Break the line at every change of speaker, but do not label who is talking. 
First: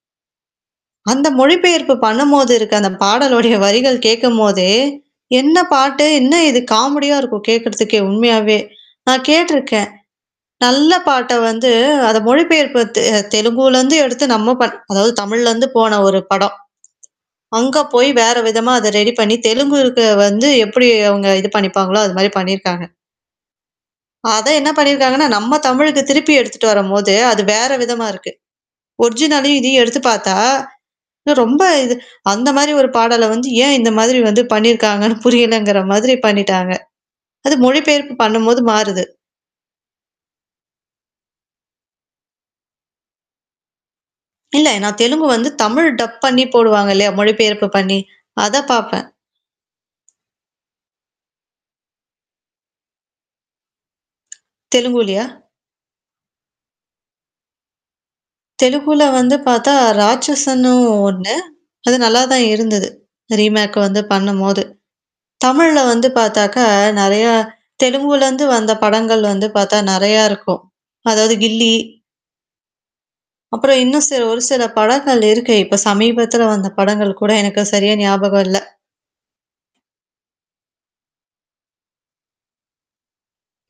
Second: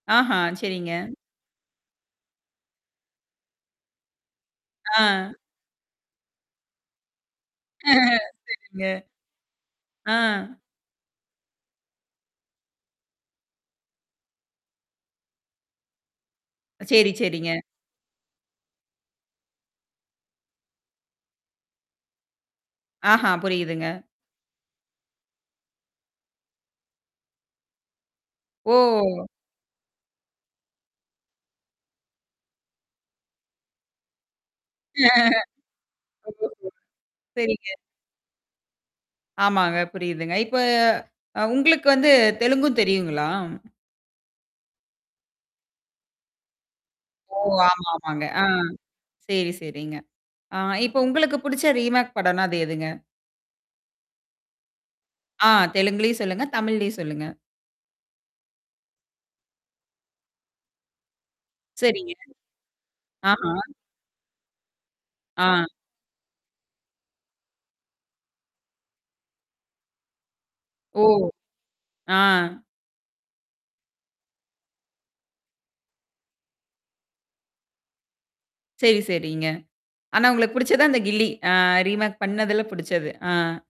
ஆஹா, சரிங்க.
அந்த மொழிபெயர்ப்பு பண்ணம்போது இருக்க அந்த பாடலுடைய வரிகள் கேக்கம்போதே,
ஆ.
"என்னா பாட்டு? என்னா இது" காமெடியா இருக்கும் கேக்கறதுக்கே உண்மையாவே.
சரிங்க.
நான் கேட்டுருக்கேன்.
ஆ.
நல்ல பாட்ட வந்து அத மொழிபெயர்ப்பு தெ தெலுங்குலருந்து எடுத்து நம்ம பண் அதாவது தமிழ்லருந்து போன ஒரு படம்.
செரி செரிங்க.
அங்க போயி வேற விதமா அத ரெடி பண்ணீ, தெலுங்குக்கு வந்து எப்படி அவுங்க இது பண்ணிப்பாங்களோ அது மாரி பண்ணீயிருக்காங்க.
ஆஹா. புரியுதுங்க.
அத என்னா பண்ணியிருக்காங்கன்னா, நம்ம தமிழுக்கு திருப்பி எடுத்துட்டு வரும்போது, அது வேற விதமா இருக்கு.
ஓ!
ஒரிஜினலையும் இதையும் எடுத்து பாத்தா, ரொம்ப இது அந்த மாரி ஒரு பாடல வந்து ஏன் இந்த மாதிரி வந்து பண்ணியிருக்காங்கன்னு புரியலங்கிற மாதிரி பண்ணீட்டாங்க.
[unintelligible]
அது
சரிங்க.
மொழிபெயர்ப்பு பண்ணும்போது மாறுது.
ஆமாங்க, புரியுதுங்க. இப்ப அ உங்களுக்கு வந்து தெலுங்கும் தெரியுங்களா?
இல்ல. நான் தெலுங்கு வந்து தமிழ் டப் பண்ணீ போடுவாங்க இல்லையா?
ஓ!
மொழிபயர்ப்பு
ஆமா
பண்ணீ!
ஆமாங்க. ஆ.
அத பாப்பன்.
செரி செரிங்க. ஆ இப்ப உங்களுக்கு புடிச்ச ரீமேக் படன்னா அது எதுங்க?
தெலுங்குலியா?
ஆ, தெலுங்குலையும் சொல்லுங்க. தமிழ்லையும் சொல்லுங்க.
தெலுகுல வந்து பாத்தா ராட்சன்னும் ஒண்ணு. அது
சரிங்க.
நல்லா தான் இருந்தது.
ஆஹா.
ரீமேக் வந்து பண்ணும்போது.
ஆ.
தமிழ்ல வந்து பாத்தாக்கா, நெறையா தெலுங்குலருந்து வந்த படங்கள் வந்து பாத்தா நெறையா இருக்கும்.
ஓ,
அதாவது கில்லி
ஆ.
அப்புறம் இன்னும் சில ஒரு சில படங்கள் இருக்கு. இப்ப சமீபத்துல வந்த படங்கள் கூட எனக்கு சரியா ஞாபகம் இல்ல.
சரி சரிங்க. ஆனா உங்களுக்கு புடிச்சது அந்த கில்லி. அ ரீமேக் பண்ணதுல புடிச்சது. ஆ.